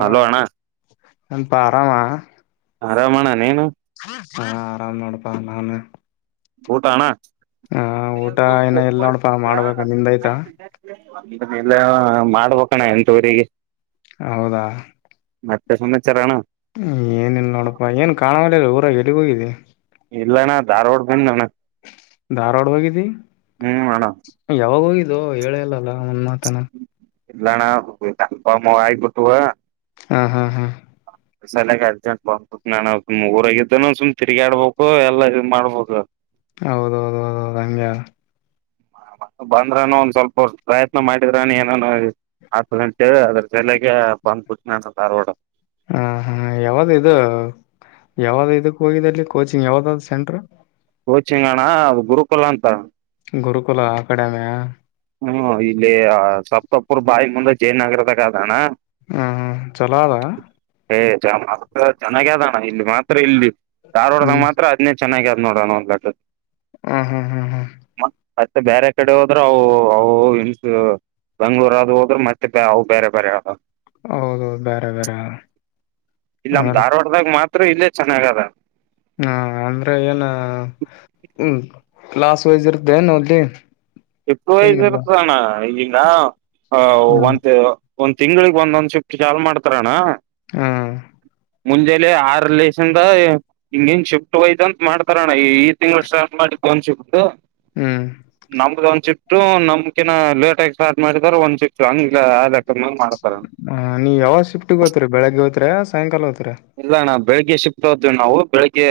Hello ಅಣ್ಣ ಏನುಪ ಆರಾಮ ಆರಾಮ ಅಣ್ಣ ನೀನು ಹಾ ಆರಾಮ ನೋಡಪ್ಪ ನಾನ. ಊಟ ಅಣ್ಣಾ ಏ ಅದು ಕೊ ಏನ ಇಲ್ ಕೋಳಿ ನೋಡಪಾ ಸುಟ್ರ ಮಾಡ್ಬೇಕ ನಿಮ್ದಯ್ತಾ [unintelligible] ಹಿನಾ ಇಲ್ಲೆಲಣ್ಣ ಮಾಡಬೇಕಣ್ಣ ಎಂಟುವರಿಗಿ. ಹೌದಾ ಮತ್ತೆ ಸುಮಿ ಏನಿಲ್ಲ ನೋಡಪ್ಪಾ ಏನ್ ಕಾಣ ವಲ್ಲ್ಯಾಗಿದೀ ಊರಾಗ ಎಲ್ಲಿಗ್ ಹೋಗಿದ್ದಿ. ಇಲ್ಲಣ ದಾರವಾಡ ಬಂದಿನಣ್ಣ. ಧಾರವಾಡ ಹೋಗಿದ್ದಿ ಹ್ಮ್ ಅಣ್ಣ ನಿ ಯಾವಾಗ ಹೋಗಿದ್ದೂ ಹೇಳೆ ಇಲ್ಲಲ್ಲ. ಒಂದ್ ಮಾತಾನ. ಇಲ್ಲಣ್ಣ ಕಾಲ್ ಫಾರ್ಮ್ ಆಗಿ ಬಿಟ್ಟವು. ಹಾ ಹಾ ಹಾ ಹ ಸಲ್ಯಾಕೆ ಅರ್ಜೆಂಟ್ ಬಂದ್ ಬುಟ್ಟಣ್ಣನ ಸುಮ್ ಊರಾಗ ಇದ್ದನು ಸುಮ್ ತಿರ್ಗಾಡ್ಬೇಕು ಎಲ್ಲಾ ಇದ ಮಾಡ್ಬಬೇಕ. ಹೌದೌದ ಹೌದೌದು ಹಂಗೆ ಆದ. ಬಾಬಾ. ಬಂದ್ರಾನ ಒಂದ್ ಸ್ವಲ್ಪ ಪ್ರಯತ್ನ ಮಾಡಿದ್ರಾನ ಏನನ ಆಗ್ತದ ಅಂತ್ ಹೇಳ್ಯ ಅದರ್ ಸಲ್ಯಾಗೆ. ಬಂದ್ ಪುಟ್ಟನ್ಯ ಸ್ವಲ್ಪ್ ದಾರವಾಡಕ್ಕ. ಹ ಹಾ ಯಾವ್ದ ಇದ ಯಾವ್ದ ಇದಕ್ ಹೋಗಿದಲ್ಲಿ ಕೋಚಿಂಗ್ ಯಾವ್ದ ಅದ ಸೆಂಟ್ರ ಕೋಚಿಂಗಣ ಅದು ಗುರುಕುಲ ಅಂತ. ಗುರುಕುಲ ಅಕಾಡೆಮಿಯ. ಹ್ಮ ಇಲ್ಲಿ ಅ ಸಪ್ತಪ್ಪುರ್ ಬಾಯಿ ಮುಂದ ಜಯನಗರದಾಗ ಅದಣ್ಣ. ಹ್ಮ್ ಹ್ಮ್ ಚಲೋ ಅದಾ. ಚ ಮಸ್ತ್ ಚೆನ್ನಾಗೆದಣ ಇಲ್ಲಿ ಮಾತ್ರ ಇಲ್ಲಿ ದಾರವಾಡದಾಗ ಹ್ಮ್ ಮಾತ್ರ ಅದ್ನೆ ಚ ಚೆನ್ನಾಗ ಅದ್ ನೋಡಣ ಒಂದ್ ಲಿಕ್ಕಕ ಹ್ಮ್ ಹ್ಮ್ ಹ್ಮ್ ಹ್ಮ್ ಮತ್ತ ಅತ್ತ ಬ್ಯಾರೆ ಕಡೆ ಹೋದ್ರ ಅವು ಅವು ಇನ್ಸ ಬೆಂಗ್ಳೂರ್ ಅದು ಹೋದುರ್ ಮತ್ತೆ ಅವು ಬ್ಯಾರೆ ಬ್ಯಾರೆ ಆತವ್ ಹೊ ಹೌದೌದು ಬ್ಯಾರೆ ಬ್ಯಾರೆ. ಇಲ್ಲ ನಮ್ ಧಾರವಾಡದಾಗ ಮಾತ್ರ ಇಲ್ಲೇ ಚೆನ್ನಾಗದ. ಹ ಅಂದ್ರೆ ಏನ್ ಹ್ಮ್ ಕ್ಲಾಸ್ ವೈಸ್ ಇರತದೆನ್ ಓನ್ಲಿ. ಶಿಫ್ಟ್ ವೈಸ್ ಇರದಣ್ಣ ಈಗಾ ಅ ಹ್ಮ್ ಒಂದ್ ಒಂದ್ ತಿಂಗಳಿಗ್ ಒಂದೊಂದ್ ಶಿಫ್ಟ್ ಚಾಲೂ ಮಾಡ್ತಾರಣ್ಣ. ಹಾ ಮುಂಜೆಲಿ ಆರ್ ಲೆಸಿಂದ ಹಿಂಗಿಂಗ್ ಶಿಫ್ಟ್ ಹೊತಂತ ಮಾಡ್ತಾರ ಅನ್ ಈ ತಿಂಗಳ ಸ್ಟಾರ್ಟ್ ಮಾಡಿದ್ ಒಂದ್ ಶಿಫ್ಟ್. ಹ್ಮ್ ಶಿಫ್ಟ್ ನಮ್ಕಿನ ಲೇಟ್ ಆಗಿ ಸ್ಟಾಟ್ ಮಾಡಿದಾರ ಒಂದ್ ಶಿಫ್ಟ್ ಹಂಗ್ ಅದ ಹ ನೀ ಯಾವಾಗ ಶಿಫ್ಟಗೆ ಹೊತ್ರಿ ಬೆಳಗ್ಗೆ ಹೊತ್ರ್ಯ ಸಾಯಂಕಾಲ ಹೊತ್ರ್ಯ. ಇಲ್ಲ ಅಣ್ಣ ಬೆಳಿಗ್ಗೆ ಶಿಷ್ಟ ಹೊತೀವಿ ನಾವು ಬೆಳಿಗ್ಗೆ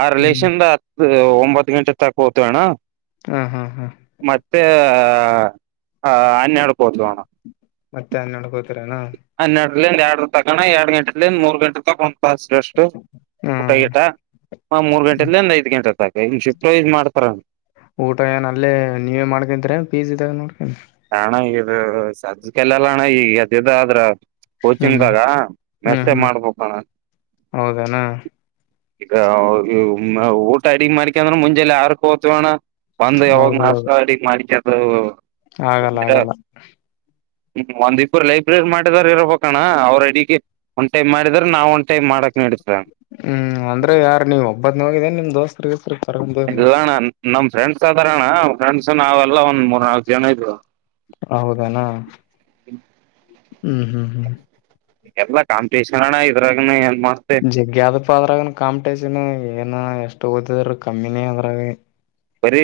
ಆರ್ ಹ್ಮ್ ಲೆಸಿಂದ ಹತ್ತ ಓ ಒಂಬತ್ತ ಘಂಟೆ ತಾಕ್ ಹೊತಿವಣ್ಣಾ. ಹಾ ಹಾ ಹಾ ಮತ್ತೆ ಅ ಹನ್ನೆರಡು. ಮತ್ತೆ ಹನ್ನೆರಡಕ್ ಹೊತಿರ್ಯ. ಹನ್ನೆರಡಲಿಂದ ಎರಡ ತಕಣ ಎರಡ ಗಂಟೆಲಿಂದ ಮೂರ್ ಗಂಟೆ ತಕೊ ಫಸ್ಟ್ ರಷ್ಟು ಊಟ ಹ್ಮ್ ಗಿಟ ಮ ಮೂರ್ ಗಂಟೆಲಿಂದ ಐದ್ ಗಂಟೆತಕ್. ಹಿಂಗ್ ಶಿಫ್ಟ್ ವಾಯ್ಸ್ ಮಾಡ್ತಾರ ಊಟ ಏನ್ ಅಲ್ಲೇ ನೀವೇ ಮಾಡ್ಕಂತಿರ ಎನ್ ಪೀಜಿದಾಗ ನೋಡ್ಕ್ಯಾಂಡ್ರಿ. ಹ ಸದ್ದಕ್ ಎಲ್ಲೆಲ್ಲಣ್ಣ ಈಗ ಎದ್ದೆದ್ದ ಆದ್ರ. ಹ್ಮ್ ಕೋಚಿಂಗ್ದಾಗ ಹ್ಮ್ ಮೆಸ್ಸೆ ಹ್ಮ್ ಮಾಡ್ಬೇಕಣ. ಹೌದೇನಾ ಇಗ ಇ ಮ ಊಟ ಅಡಿಗಿ ಮಾಡಿಕ್ಯಂದ್ರು ಮುಂಜೆಲ್ಲ ಆರ್ಕ ಹೊತಿವಣ್ಣ. ಬಂದ ಯಾವಾಗ ಹೌದೌದು ನಾಸ್ಟ್ ಅಡಿಗ ಮಾಡಿಕ್ಯಂದು. ಆಗಲ್ಲ ಆಗಲ್ಲ. ಹ್ಮ್ ಒಂದ್ ಇಬ್ಬರು ಲೈಬ್ರರಿ ಮಾಡಿದಾರ ಇರಬೇಕಣ ಅವ್ರ ಅಡಿಗೆ ಒನ ಟೈಮ್ ಮಾಡಿದ್ರ ನಾವ್ ಒಂದ್. ಟೈಮ್ ಮಾಡಕ್ ನಡೀತದ ಹ್ಮ್ ಅಂದ್ರೆ ಯಾರ್ ನೀವ್ ಒಬ್ಬನೇ ಹೋಗಿದ್ದೆ ಏನ್ ನಿಮ್ ದೋಸ್ತ್ರ ಗಿಸ್ತ್ರ. ಬ [inaudible] ಇಲ್ಲಣ್ಣ ನಮ್ ಫ್ರೆಂಡ್ಸ್ ಅದಾರಣ್ಣ ಫ್ರೆಂಡ್ಸ್ ನಾವೆಲ್ಲ ಒಂದ್ ಮೂರ್ ನಾಲ್ಕು ಜನ ಇದ್ರು. ಹೌದೇನು. ಹ್ಮ್ ಹ್ಮ್ ಹ್ಮ್. ಎಲ್ಲಾ ಕಾಂಪಿಟೇಷನ್ ಅಣ್ಣಾ ಇದ್ರಾಗ. ಜಿಗ್ಯಾದ ಅಪ್ಪ ಅದ್ರಾಗ ಕಾಂಪಿಟೇಶನ್ ಏನು ಎಷ್ಟು ಒದ್. ರ ಕಮ್ಮಿನೇ ಅದ್ರಾಗ ಬರಿ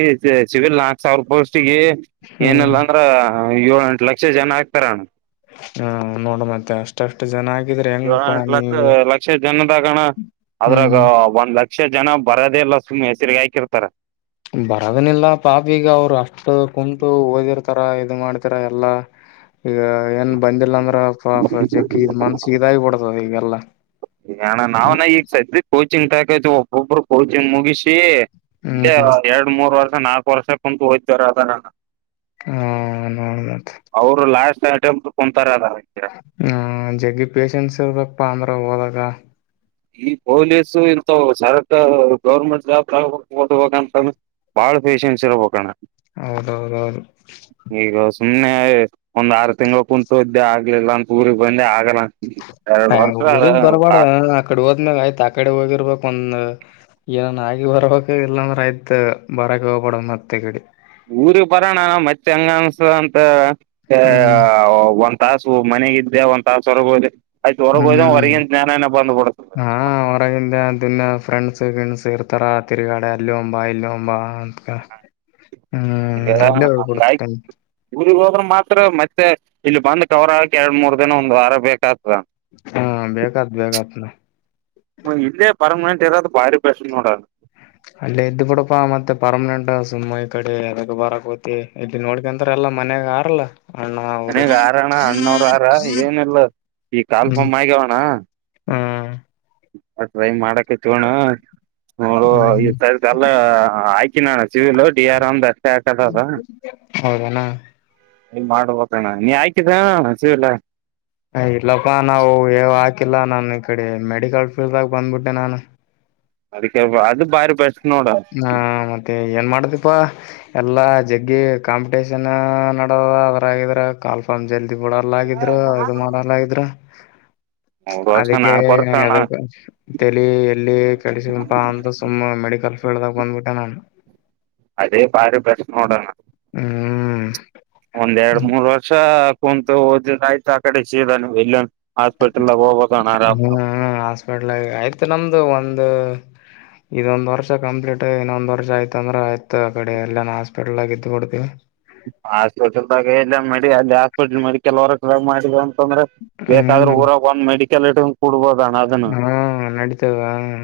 ಸಿವಿಲ್ ನಾಕ ಸಾವಿರ ರೂಪಾಯಿ ಪೋಸ್ಟಿಗಿ ಹ್ಮ್ ಏನಲ್ಲ ಅಂದ್ರ ಹ ಏಳು ಎಂಟ ಲಕ್ಷ ಜನ ಆಗ್ತಾರ ಅಣ್ಣ. ಹಾ ನೋಡ ಮತ್ತೆ ಅಷ್ಟಷ್ಟು ಜನ ಆಗ್ ಇ ಎಂಟ ಲಕ್ಷ ಲಕ್ಷ ಜನದಾಗಣ ಅದ್ರಾಗ ಹ್ಮ್ ಒಂದ್ ಲಕ್ಷ ಅಕ್ಷ ಜನ ಬರೋದ ಇಲ್ಲ ಸುಮ್ಮ್ ಹೆಸರಿಗೆ ಹಾಕಿರ್ತಾರೆ. ಬರೋದನಿಲ್ಲ ಪಾಪ ಈಗ ಅವರು ಅಷ್ಟ ಕುಂತು ಓದಿರ್ತಾರ ಇದು ಮಾಡ್ತಾರ ಎಲ್ಲಾ. ಈಗ ಏನ್ ಬಂದಿಲ್ಲ ಅಂದ್ರ ಪ ಜಗ್ಗಿ ಇದ ಮನ್ಸ ಇದಾಗಿಬಡ್ತದ ಈಗಲ್ಲಾ ಏಣ ನಾವ್ನ ಈಗ ಸದ್ದಿಗ್ ಕೋಚಿಂಗ್ ತಕೋತಿವಿ ಒಬ್ಬೊಬ್ರು ಕೋಚಿಂಗ್ ಮುಗಿಸಿ ಇದೆ ಹ್ಮ್ ಎರಡ್ ಮೂರ್ ವರ್ಷ ನಾಲ್ಕು ವರ್ಷ ಕುಂತು ಓದುತ್ತಾ ಇರೋದ್ ಅಣ್ಣಾ. ಹ್ಮ್ಮ್ ನೋಡ್ ಮತ್ತ್. ಹ [unintelligible] ಹ್ಮ ಜಗ್ಗಿ ಪೇಶೆನ್ಸ್ ಇರ್ಬೇಕಾಪ್ಪ ಅಂದ್ರ ಹೋದಾಗ. ಈ ಪೊಲೀಸು ಇಂತ ಸರಕ್ ಗೌರ್ಮೆಂಟ್ [unintelligible] ಳ ಪೇಷೆನ್ಸ ಇರಬೇಕು ಅಣ್ಣಾ. ಹೌದೌದೌದು. ಈಗ ಸುಮ್ನೆ ಒಂದ್ ಆರು ತಿಂಗಳ ಕುೂಂತು ಇದ್ದೆ ಆಗ್ಲಿಲ್ಲ ಅಂತ ಊರಿಗೆಗ್ ಬಂದೆ ಆಗಲ್ಲ. ಹಾ ಎರಡ್ ಊರಿಗ್ ವರ್ಷ ಬರಬಾರ್ದ ಆಕಡೆ. ಅಂದಗ್ ಆಯ್ತ್ ಆ ಕಡೆ ಹೋಗಿರ್ಬೇಕು ಒಂದ ಏನನ್ ಆಗಿ ಬರ್ಬೇಕ ಇಲ್ಲಾಂದ್ರ ಆಯ್ತ ಬರಕ. ಮತ್ ಇಕಡಿ. ಊರಿಗೆ ಬರೋಣ ಮತ್ತ್ ಹಂಗನುಸ್ತುದ್ ಅಂತ ಹ್ಮ್ ಒಂದ್ ತಾಸು ಮನ್. ಒಂದ್ ತಾಸ್ ಹೊರ್ಗೋಯ್ದ ಆಯ್ತು ಹೊರಗೋಯ್ದ ಹ್ಮ್ ಹೊರಗನ್ ಜ್ಞಾನನ ಬಂದ್ಬಡತದೆ. ಇದನ್ನ ಫ್ರೆಂಡ್ಸ್ ಗಿಂಡ್ಸ್ ಇರ್ತಾರ ತಿರ್ಗಾಡೆ ಅಲ್ಲಿ ಹೋಗಮ್ ಬಾ ಇಲ್ಲಿ ಹೋಗಮ್ಮ ಅಂತಕ. ಹ್ [unintelligible] ಊರಿ ಹೋದ್ರ ಮಾತ್ರ ಮತ್ತೆ ಇಲ್ಲಿ ಬಂದ ಎರಡು ಮೂರ್ ದಿನ ಒಂದುವಾರ ಬೇಕು. ಹ ಹಾ ಬೇಕಾತ್ ಬೇಕಾತ್ [inaudible] ಮ ಇಲ್ಲೇ ಪರಮನೆಂಟ್ ದು ಭಾರಿ ಫ್ಯಾಷನ್ ನೋಡೋದು. ಅಲ್ಲೇ ಎದ್ದು ಬಿಡಪಾ ಮತ್ತೆ ಪರ್ಮನೆಂಟ್ ಸುಮ್ಮ್ ಈ ಕಡೆ ಎದಕ್ ಬರಕ್ ಹೋಯಿತಿ ಇಲ್ಲಿ ನೋಡ್ಕಂತ್ರ. ಅಲ್ಲ ಮನ್ಯಾಗ ಹರಲ್ಲ. ಮನಗ್ ಆರಣ ಅಣ್ಣವ್ರ ಹರ ಏನಿಲ್ಲ ಈ ಹ್ಮ್ ಕಾಲ್ಫೊಮ್ಮ್ ಆಗವಣ್ಣ. [inaudible] ಹ್ಮ್ ಅ ಟ್ರೈ ಮಾಡಕಟಿವ್ ಅಣ್ಣಾ ನೋಡು ಹ್ಮ್ ಇ ಹ್ಮ್ ಸರ್ತಿ ಅಲ್ಲ ಐಯ್. ಸಿವಲು ಡಿ ರ್ ಮ್ ಒಂದ ಅಷ್ಟ್ ಹಾಕದ ಅದಾ. ಹೌದನಾ ಇಲ್ಲಿ ಮಾಡ ಹೋಗಣ ನೀ ಆಯ್ಕಿದ ಹಸಿವಲ್ಲಾ. ಹ ಇಲ್ಲಪ್ಪಾ ನಾವು. ಲ್ಲಾ ನಾನ ಈ ಕಡೆ ಮೆಡಿಕಲ್ ಫೀಲ್ಡ್ಗ ಬಂದ್ಬಿಟ್ಟೆ ನಾನು. ಅದಕ್ಕೆ ಅದು ಭಾರಿ ಬೆಸ್ಟ್ ನೋಡ. ಹಾ ಮತ್ತೆ ಏನ್ ಮಾಡದಿಪಾ ಎಲ್ಲಾ ಜಗ್ಗಿ ಕಾಂಪಿಟೇಷನ್ ನಡದದ ಅದರಗಿದ್ರ ಕಾಲ್ಫಾರ್ಮ್ ಜಲ್. ಇ ಬಿಡಲ್ಲಾಗಿದ್ರ ಇದು ಮಾಡಲ್ಲಿದ್ರ. ಮೂರ್ ವರ್ಷ ಅದಕ್ಕೆ ನಾಲ್ಕು ವರ್ಷ ಅಣ್ಣ ಅದಕ್ಕ ತೇಲಿ ಎಲ್ಲಿ ಕೆಡುಸ್ಕೊಳಪ್ಪ ಅಂತ ಸುಮ್ಮ ಮೆಡ್. ಫೀಲ್ಡ್ನಾಗ್ ಬಂದ್ಬಿಟ್ಟು ನಮ್ ಅದೇ ಪಾರ ಪ್ರಶ್ನೆ ನೋಡೋಣ ಹ್ಮ್ ಒಂದ್ ಎರಡ್ ಮೂರ್ ವರ್ಷ ಕುಂತು ಓದಿದ ಆಯ್ತು ಆ ಕಡೆ ಸೀದ ನೀ ಇಲ್ಲ ಹಾಸ್ಪಿಟಲ್ದಾಗ ಹೋಗ್ಬೋದಣ ಆರಾಮ್ ಹ್ಮ್ ನಾವು ಹಾಸ್ಪಿಟ್ಲ್ ಆಯ್ತು ನಮ್ದು ಒಂದು [inaudible] ಇದೊಂದ್ ವರ್ಷ ಕಂಪ್ಲೀಟ್ ಇನ್ನೊಂದ್ ವರ್ಷ ಆಯ್ತಂದ್ರ ಆಯ್ತ್ ಆ ಕಡೆ ಎಲ್ಲ ನಾ ಹಾಸ್ಪಿಟಲ್ಗ ಇದ್ದ್ ಬಿಡ್ತಿವಿ ಆಸ್ಪಿಟಲ್ದಾಗ ಎಲ್ಲ ಅಲ್ಲಿ ಹಸ್ಪಿಟಲ್ ಮಡಿಕಲ್ರ ಮಾಡ ಂದ್ರೆ ಬೇಕಾದ್ರೂ ಹ್ಮ್ ಊರಾಗ ಒಂದ್ ಮೆಡಿಕಲ್ ಇ ಕುಡ್ಬೋದಣ ಅದನ್ನು ಹಾ ನಡೀತದ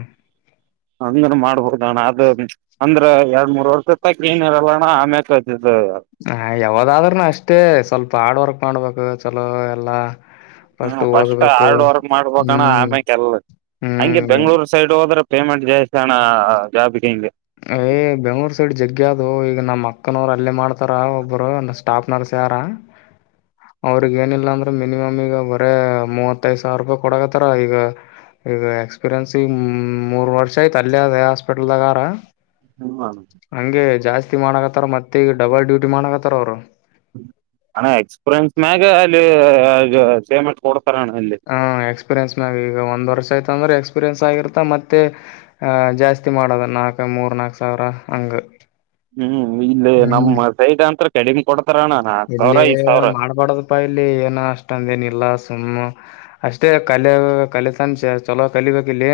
ಅಂದ್ರ ಮಾಡ್ಬೋುದ ಅಣ್ಣ ಅದು ಅಂದ್ರ ಎರಡ್ ಮೂರ್ ವರ್ಷ ತಕ ಏನ ಇರಲ್ಲ ಅಣ್ಣ ಆಮ್ಯ ಕ ಹ ಯಾವದಾದ್ರೂನು ಅಷ್ಟೇ ಸ್ವಲ್ಪ ಹಾರ್ಡ್ ವರ್ಕ್ ಮಾಡ್ಬೇಕು ಚಲೋ ಎಲ್ಲಾ ಹ್ಮ ಫಸ್ಟ್ ಹಾರ್ಡ್ ವರ್ಕ್ ಮಾಡ್ಬೇಕಣ ಹ್ಮ್ ಆಮ್ಯ ಕೆಲ್ ಹಂಗೆ ಹ್ಮ್ ಬೆಂಗ್ಳೂರ್ ಸೈಡ್ ಹೋದ್ರೆ ಪೇಮೆಂಟ್ ಜಾಸ್ ಅಣ್ಣ ಜಾಬ್ಗೆ ಇಗೆ ಏ್ ಬೆಂಗ್ಳೂರ್ ಸೈಡ್ ಜಗ್ಗೆ ಅದು ಈಗ ನಮ್ಮ ಅಕ್ಕನವರು ಅಲ್ಲೇ ಮಾಡ್ತಾರ ಒಬ್ಬರು ಸ್ಟಾಫ್ ನರ್ಸ್ ಯಾರ ಕಾರ ಅವ್ರಗ್ ಏನಿಲ್ಲ ಅಂದ್ರ ಮಿನಿಮಮ್ ಈಗ ಬರ ಮೂವತ್ತೈದ್ ಸಾವಿರ ರೂಪಾಯಿ ಕೊಡಕತ್ತಾರ ಈಗ ಈಗ ಎಕ್ಸ್ಪೀರಿಯೆನ್ಸ್ ಈಗ ಮೂರ್ ವರ್ಷ ಆಯತ ಅಲ್ಲ ಅದ ಹಾಸ್ಪಿಟಲ್ದಾಗಾರ ಹ್ಮ ಅಣ್ಣ ಹಂಗೆ ಜಾಸ್ತಿ ಮಾಡಕತ್ತಾರ ಮತ್ತೆ ಈಗ ಡಬಲ್ ಡ್ಯೂಟಿ ಮಾಡಕತ್ತಾರ ಅವರು ಹಣ್ಣ ಎಕ್ಸ್ಪೀರಿಯನ್ಸ್ ಮ್ಯಾಗ ಅಲ್ಲಿ ಸೇಮೆಂ ಕೊಡ ಣ ಅೆ ಹ ಎಕ್ಸ್ಪೀರಿಯನ್ಸ್ ಮ್ಯಾಗ ಈಗ ಒಂದ್ ವರ್ಷ ಆಯ್ತಂದ್ರೆ ಎಕ್ಸ್ಪೀರಿೆನ್ಸ್ ಆಗಿರತ್ತ ಮತ್ತೆಹ ಜಾಸ್ತಿ ಮಾಡೋದ ನಾಲ್ಕ ಮೂರ್ ನಾಕು ಸಾವಿರ ಹಂಗ ಹ್ಮ್ ಇಲ್ಲಿ ಹ್ಮ್ ನಮ್ಮ ಸೈಡ್ ಅಂತತ್ರ ಕಡಿಂಗ ಕೊಡ ಇಲ್ಲಿ ಮಾಡ್ಬಾಡದಪ್ಪಾ ಇಲ್ಲಿ ಏನ ಅಷ್ಟೊಂದ ಏನ ಇಲ್ಲ ಸುಮ್ಮ್ ಅಷ್ಟೇ ಕಲೆಯ ಕಲಿತನ್ ಚಲೋ ಕಲಿಬೇಕಿಲ್ಲಿ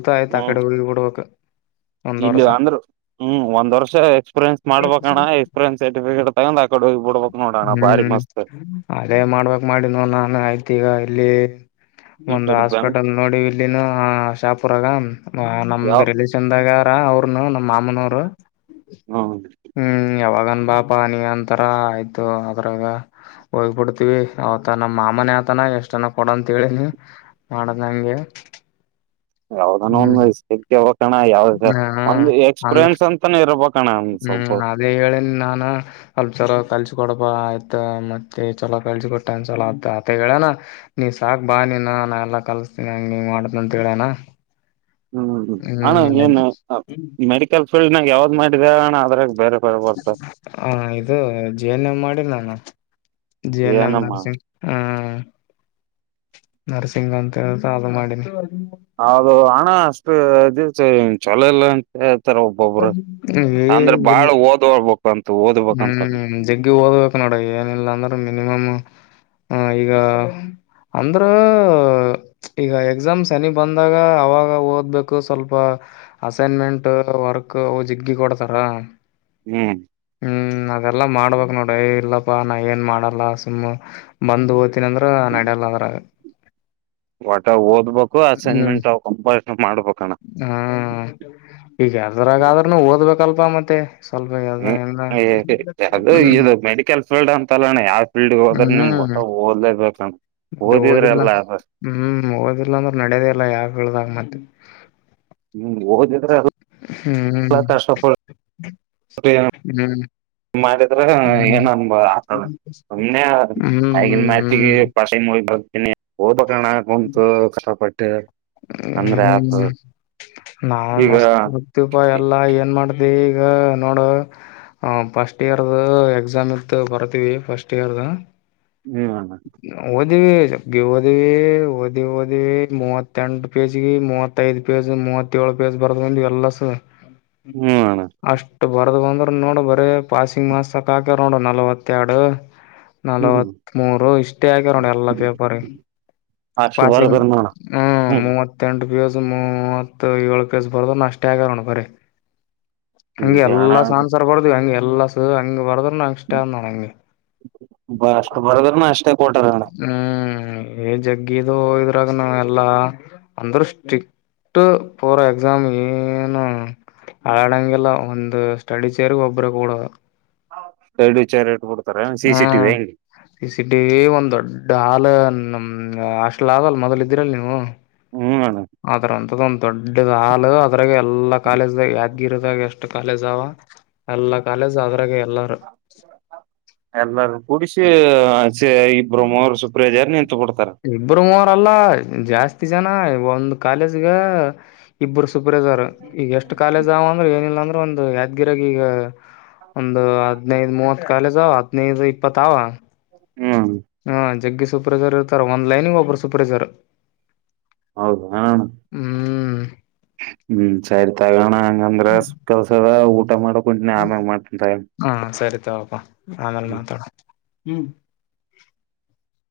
ಯ ಹ್ಮ್ ಆಕಡೊಡುವಬೇಕ [inaudible] ಇಲ್ಲಿ ಅಂದ್ರೆ ಹ್ಮ್ ಒಂದ ವರ್ಷ ಎಕ್ಸ್ಪೀರಿಯನ್ಸ್ ಮಾಡಬೇಕಣ್ಣ ಎಕ್ಸ್ಪೀರಿಯನ್ಸ್ ಸರ್ಟಿಫಿಕೇಟ್ ತಗೊಂಡ್ ಆಕ ಹ್ಮ್ ಅದೇ ಮಾಡ್ಬೇಕಕ್ ಮಾಡಿನ ನಾನು ಆಯ್ತು ಈಗ ಇಲ್ಲಿ ಈ ಒಂದು್ ಕಡೆ ಬ್ಯಾಂಕ್ ಹಾಸ್ಪಿಟಲ್ ನೋಡ್ ಇಲ್ಲಿನ ಶಾಪುರಾಗ ಯಾವ ನಮ್ದ ರಿಲಷನ್ದಾಗ ಅವ್ರನು ನಮ್ಮ ಮಾಮನವರು ಹ್ಮ್ ಹ್ಮ್ ಯಾವಾಗನ್ ಬಾಪ ನೀ ಅಂತ ಆಯ್ತು ಅದ್ರಾಗ ಹೋಗ್ಬಿಡ್ತೀವಿ ಅವತ ನಮ್ಮ್ ಮಾಮನ ಆತನ ಎಷ್ಟ್ ಜನ ಕೊಡಂತ ಹೇಳ ಹೇಳಿ ಮಾಡದ್ ನಂಗೆ ಯಾವ್ದಾನ ಒಂದು್ಟೇಬಣ ಯಾವ್ದ ಹಾ ಒಂದ ಅಂದ್ರ ಎಕ್ಸ್ಪೀರಿಯನ್ಸ್ ಅಂತಾನ ಇರ್ಬ ಹ್ಮ್ ಅದೇ ಹೇಳೇ ನಾನ ಅಲ್ಪಸರ ಕಲ್ಸ ಕೊಡಬಾ ಆಯ್ತ ಮತ್ತೆ ಚಲೋ ಕಳ್ಸ ಕೊೊಟ್ಟ ಅನ್ಸಲ ಅ ಆತ ಹೇಳಣ ನೀ ಸಾಕಕ್ ಬಾ ನಿ ಹಾ ನಾ ಎಲ್ಲಾ ಕಲ್ಸ್ತೀನಿ ಹಂಗ್ ನೀ ಮಾಡತ ಅಂತ ಹೇಳನಾ ಹ್ಮ್ ಹಣ ನೀಏನ್ ಮೆಡಿಕಲ್ ಫೀಲ್ಡ್ನಾಗ ಯಾವ್ದ್ ಮಾಡಿದ ಅಣ ಅದ್ರಾಗ ಬೇರೆ ಬೇರೆ ಬರ್ತ ಹ ಇದು ಜಿ ಎನ್ ಎ ಮಾಡಿ ನಾನು ಜಿ ಎನ್ ಎಮ ಏನಮ್ಮ ನರಸಿಂಗ್ ಹ್ಮ್ ನರಸಿಂಗ ಅಂತ ಹೇಳಸ ಅದು ಮಾಡಿನಿ ಹೌದು ಹಣ ಅಷ್ಟೇ ಚಲೋ ಇಲ್ಲ ಹೇಳ್ತಾರೆ ಒಬ್ಬೊಬ್ರು ಏ ಅಂದ್ರೆ ಇಲ್ ಬಾಳ್ ಓದ್ಬ ಹ್ಮ್ ಜಿಗ್ಗಿ ಓದ್ಬೇಕು ನೋಡಿ ಏನಿಲ್ಲ ಅಂದ್ರೆ ಮಿನಿಮಮ್ ಹ ಈಗ ಅಂದ್ರ ಈಗ ಎಕ್ಸಾಮ್ ಶನಿ ಬಂದಾಗ ಅವಾಗ ಓದ್ಬೇಕು ಸ್ವಲ್ಪ ಅಸೈನ್ಮೆಂಟ್ ವರ್ಕ್ ಜಿಗ್ಗಿ ಕೊಡ್ತಾರ ಹ್ಮ್ ಹ್ಮ್ ಅದೆಲ್ಲಾ ಮಾಡ್ಬೇಕೇಕ್ ನೋಡ್ರಿ ಇಲ್ಲಪ್ಪಾ ನಾ ಏನ್ ಮಾಡಲ್ಲ ಸುಮ್ಮ್ ಬಂದ್ ನಂದ್ರ ನಡ್ಯಲ್ಲ ಅದ್ರ ಒಟ ಓದ್ಬೇಕು ಅಸೈನ್ಮೆಂಟ್ ಅವ ಕಂಪ ಮಾಡ್ಬೇಕಣ್ಣ ಹ ಈಗ ಯದರಾಗಾದ್ನು ಓದ್ಬೇಕಲ್ಪಾ ಮತ್ತೆ ಸ್ವಲ್ಪ ಎಲ್ಲ [unintelligible] ಹೆಂಗ ಅದು ಹ್ಮ್ ಇದು ಮೆಡಿಕಲ್ ಫೀಲ್ಡ್ ಅಂತಲ್ಲಣ ಯಾವ ಫೀಲ್ಡ್ ಹೋದ್ರೆ ನೀನ್ ಓಟ್ಟ ಹ್ಮ್ [unintelligible] ಓದಲೇಬೇಕು [unintelligible] ಮತ್ತೆ ಓದಿಲ್ಲ ಹ್ಮ್ ಓದಿಲ್ಲ ಅಂದ್ರೆ ನಡದೇ ಇಲ್ಲ ಯಾಗ ಹೇಳ್ದಾಗ ಮತ್ತೆ [unintelligible] ಹ್ಮ ಓದಿದ್ರೆ ಅದು [unintelligible] ಹ್ಮ್ [unintelligible] ಹ್ಮ್ ಮಾಡಿದ್ರ ಹ್ಮ್ ಏನ್ ಅನ್ಬ ಆತಳ [unintelligible] ಅನ್ನೆ ಹ್ಮ್ ಅಐಗ ಮಾತಿ ಹ್ಮ್ ಪಸೆಯ ಮ [unintelligible] ಇ ಹಓಬ ಕಣ ಕುಂತು ಕಷ್ಟಪಟ್ಟು ಅಂದ್ರೆ ಆಪ್ [unintelligible] ನಾನ್ ಮಸ್ತ್ ಹರ್ತಿಪಾ [unintelligible] ಎಲ್ಲಾ ಏನ್ ಮಾಡ್ದ ಈಗ ನೋಡ ಹ ಫಸ್ಟ್ ಇಯರ್ದ ಎಕ್ಸಾಮ್ ಇತ್ ಬರ್ತಿೀವಿ ಫಸ್ಟ್ ಇಯರ್ದ ಹ್ಮ [unintelligible] [unintelligible] ಓದಿ ಓದಿ ಓದಿ ಮೂವತ್ತೆಂಟು ಪೇಜ್ ಮೂವತ್ತ ಐದು ಪೇಜ್ ಮೂವತ್ತ ಏಳು [unintelligible] ಬರ್ದ ಬಂದ ಎಲ್ಲ [unintelligible] ಹ್ಮ್ ಅಣ್ಣ ಅಷ್ಟ ಬರ್ದ ಬಂದ್ರ [unintelligible] ನೋಡು ಬರ ಪಾಸಿಂಗ್ ಮಾಸ್ಕ್ ಹಾಕ ನೋಡ ನಲವತ್ತ ಎರಡು ಹ್ಮ್ ನಲವತ್ ಮೂರು ಇಷ್ಟೇ ಆಕ್ಯಾರ ನೋಡಿ ಎಲ್ಲಾ ಪೇಪರ್ ಅಷ್ಟು ಪಾಸಿಂಗ್ ಬರ್ದ್ರ ನೋಣ ಹ್ಮ್ ಮೂವತ್ತೆಂಟು [unintelligible] [unintelligible] ಪ್ಯೂಸ್ ಮೂವತ್ ಏಳು ಪ್ಯೂಸ್ ಬರ್ದ ಅಷ್ಟೇ ಆಗಾರೋಣ ಬರಿೀ ಹಂಗಗೆ ಈಗ ಹಣ ಎಲ್ಲಾ ಸನ್ರ್ ಬರ್ದ್ವಿ ಹಂಗಗೆ ಎಲ್ಲ ಸ ಹಂಗ್ ಬರ್ದ [unintelligible] ಷ್ಟಣಗೆಗೆ [inaudible] [unintelligible] ಅಷ್ಟೇ ಕೊಟಾರಣ್ಣ [unintelligible] ಜಗ್ಗಿದು ಇದ್ರಾಗನ ಎಲ್ಲಾ ಅಂದೃಷ್ಟಿ [unintelligible] ಬಿಟ್ಟ ಪರ ಎಕ್ಸಾಮ್ ಏನು ಹಳಡಂಗಗೆಲ್ಲ ಒಂದು ಸ್ಟಡಿ ಸರ್ಗ ಒಬ್ಬ್ರ ಕೂಡ [unintelligible] ಎಡು ವಿಚಾರ ಎಡು [unintelligible] ಹ್ಮ ಸಿಟಿ ಒಂದ್ ದೊಡ್ಡ ಹಾಲ [unintelligible] ನಮ್ ಅಷ್ಟಲ್ ಆದ [unintelligible] ಲ್ ಮೊದಲ್ ಇದ್ದಿರಲ್ಲ ನೀವು ಹ್ಮ್ ಅಣ್ಣ ಅದ್ರಂಂತದ್ದ ಒಂದ್ ದೊಡ್ಡದ್ ಹಾಲು ಅದ್ರಾಗ ಎಲ್ಲಾ ಕಾಲೇಜ್ದಾಗ [unintelligible] ಗಿರದಾಗ ಎಷ್ಟು ಕಾಲೇಜ್ ಅವ ಎಲ್ಲಾ ಕಾಲೇಜ್ ಅದ್ರಾಗ ಎಲ್ಲಾರೂ [inaudible] ಎಲ್ಲರೂ ಕೂಡಿಸಿ [unintelligible] ಇ ಬ್ರ್ಮರು ಸುಪ್ರಿಯಜಾರ್ ನಿಂತು ಕೊಡ್ತಾರ ಇಬ್ಬರು ಮೂವರಲ್ಲ ಜಾಸ್ತಿ ಜನ ಒಂದ್ ಕಾಲೇಜ್ಗ ಇಬ್ಬರು ಸುಪ್ರಜಾರ್ ಈಗ ಎಷ್ಟು ಕಾಲೇಜ್ವ ಅಂದ್ರೆ ಏನಿಲ್ಲ ಅಂದ್ರೆ ಒಂದು ಯಾದ್ಗಿರಾಗ ಈಗ ಒಂದು ಹದ್ನೈದ ಮೂವತ್ ಕಾಲೇಜ ಹದಿನೈದು ಇಪ್ಪತ್ವ ಹ್ಮ್ ಹ ಜಗ್ಗೀ ಸೂಪ್ರೈಸರ್ ಇರ್ತಾರ ಒಂದ್ ಲೈನ್ಗೆ ಒಬ್ಬರು ಸೂಪ್ರೈಸರ್ ಹೌದು ಅ ಹ್ಮ್ ಚರಿತಗಣ [unintelligible] ಹಂದ್ರ ಕೆಲ್ಸದ ಊಟ ಮಾಡಕಂ ಆಮೇ ಮಾಡ್ತನ್ [unintelligible] ಹಾ [unintelligible] ಆಮೇಲೆ ಮಾತಡು ಹು [unintelligible]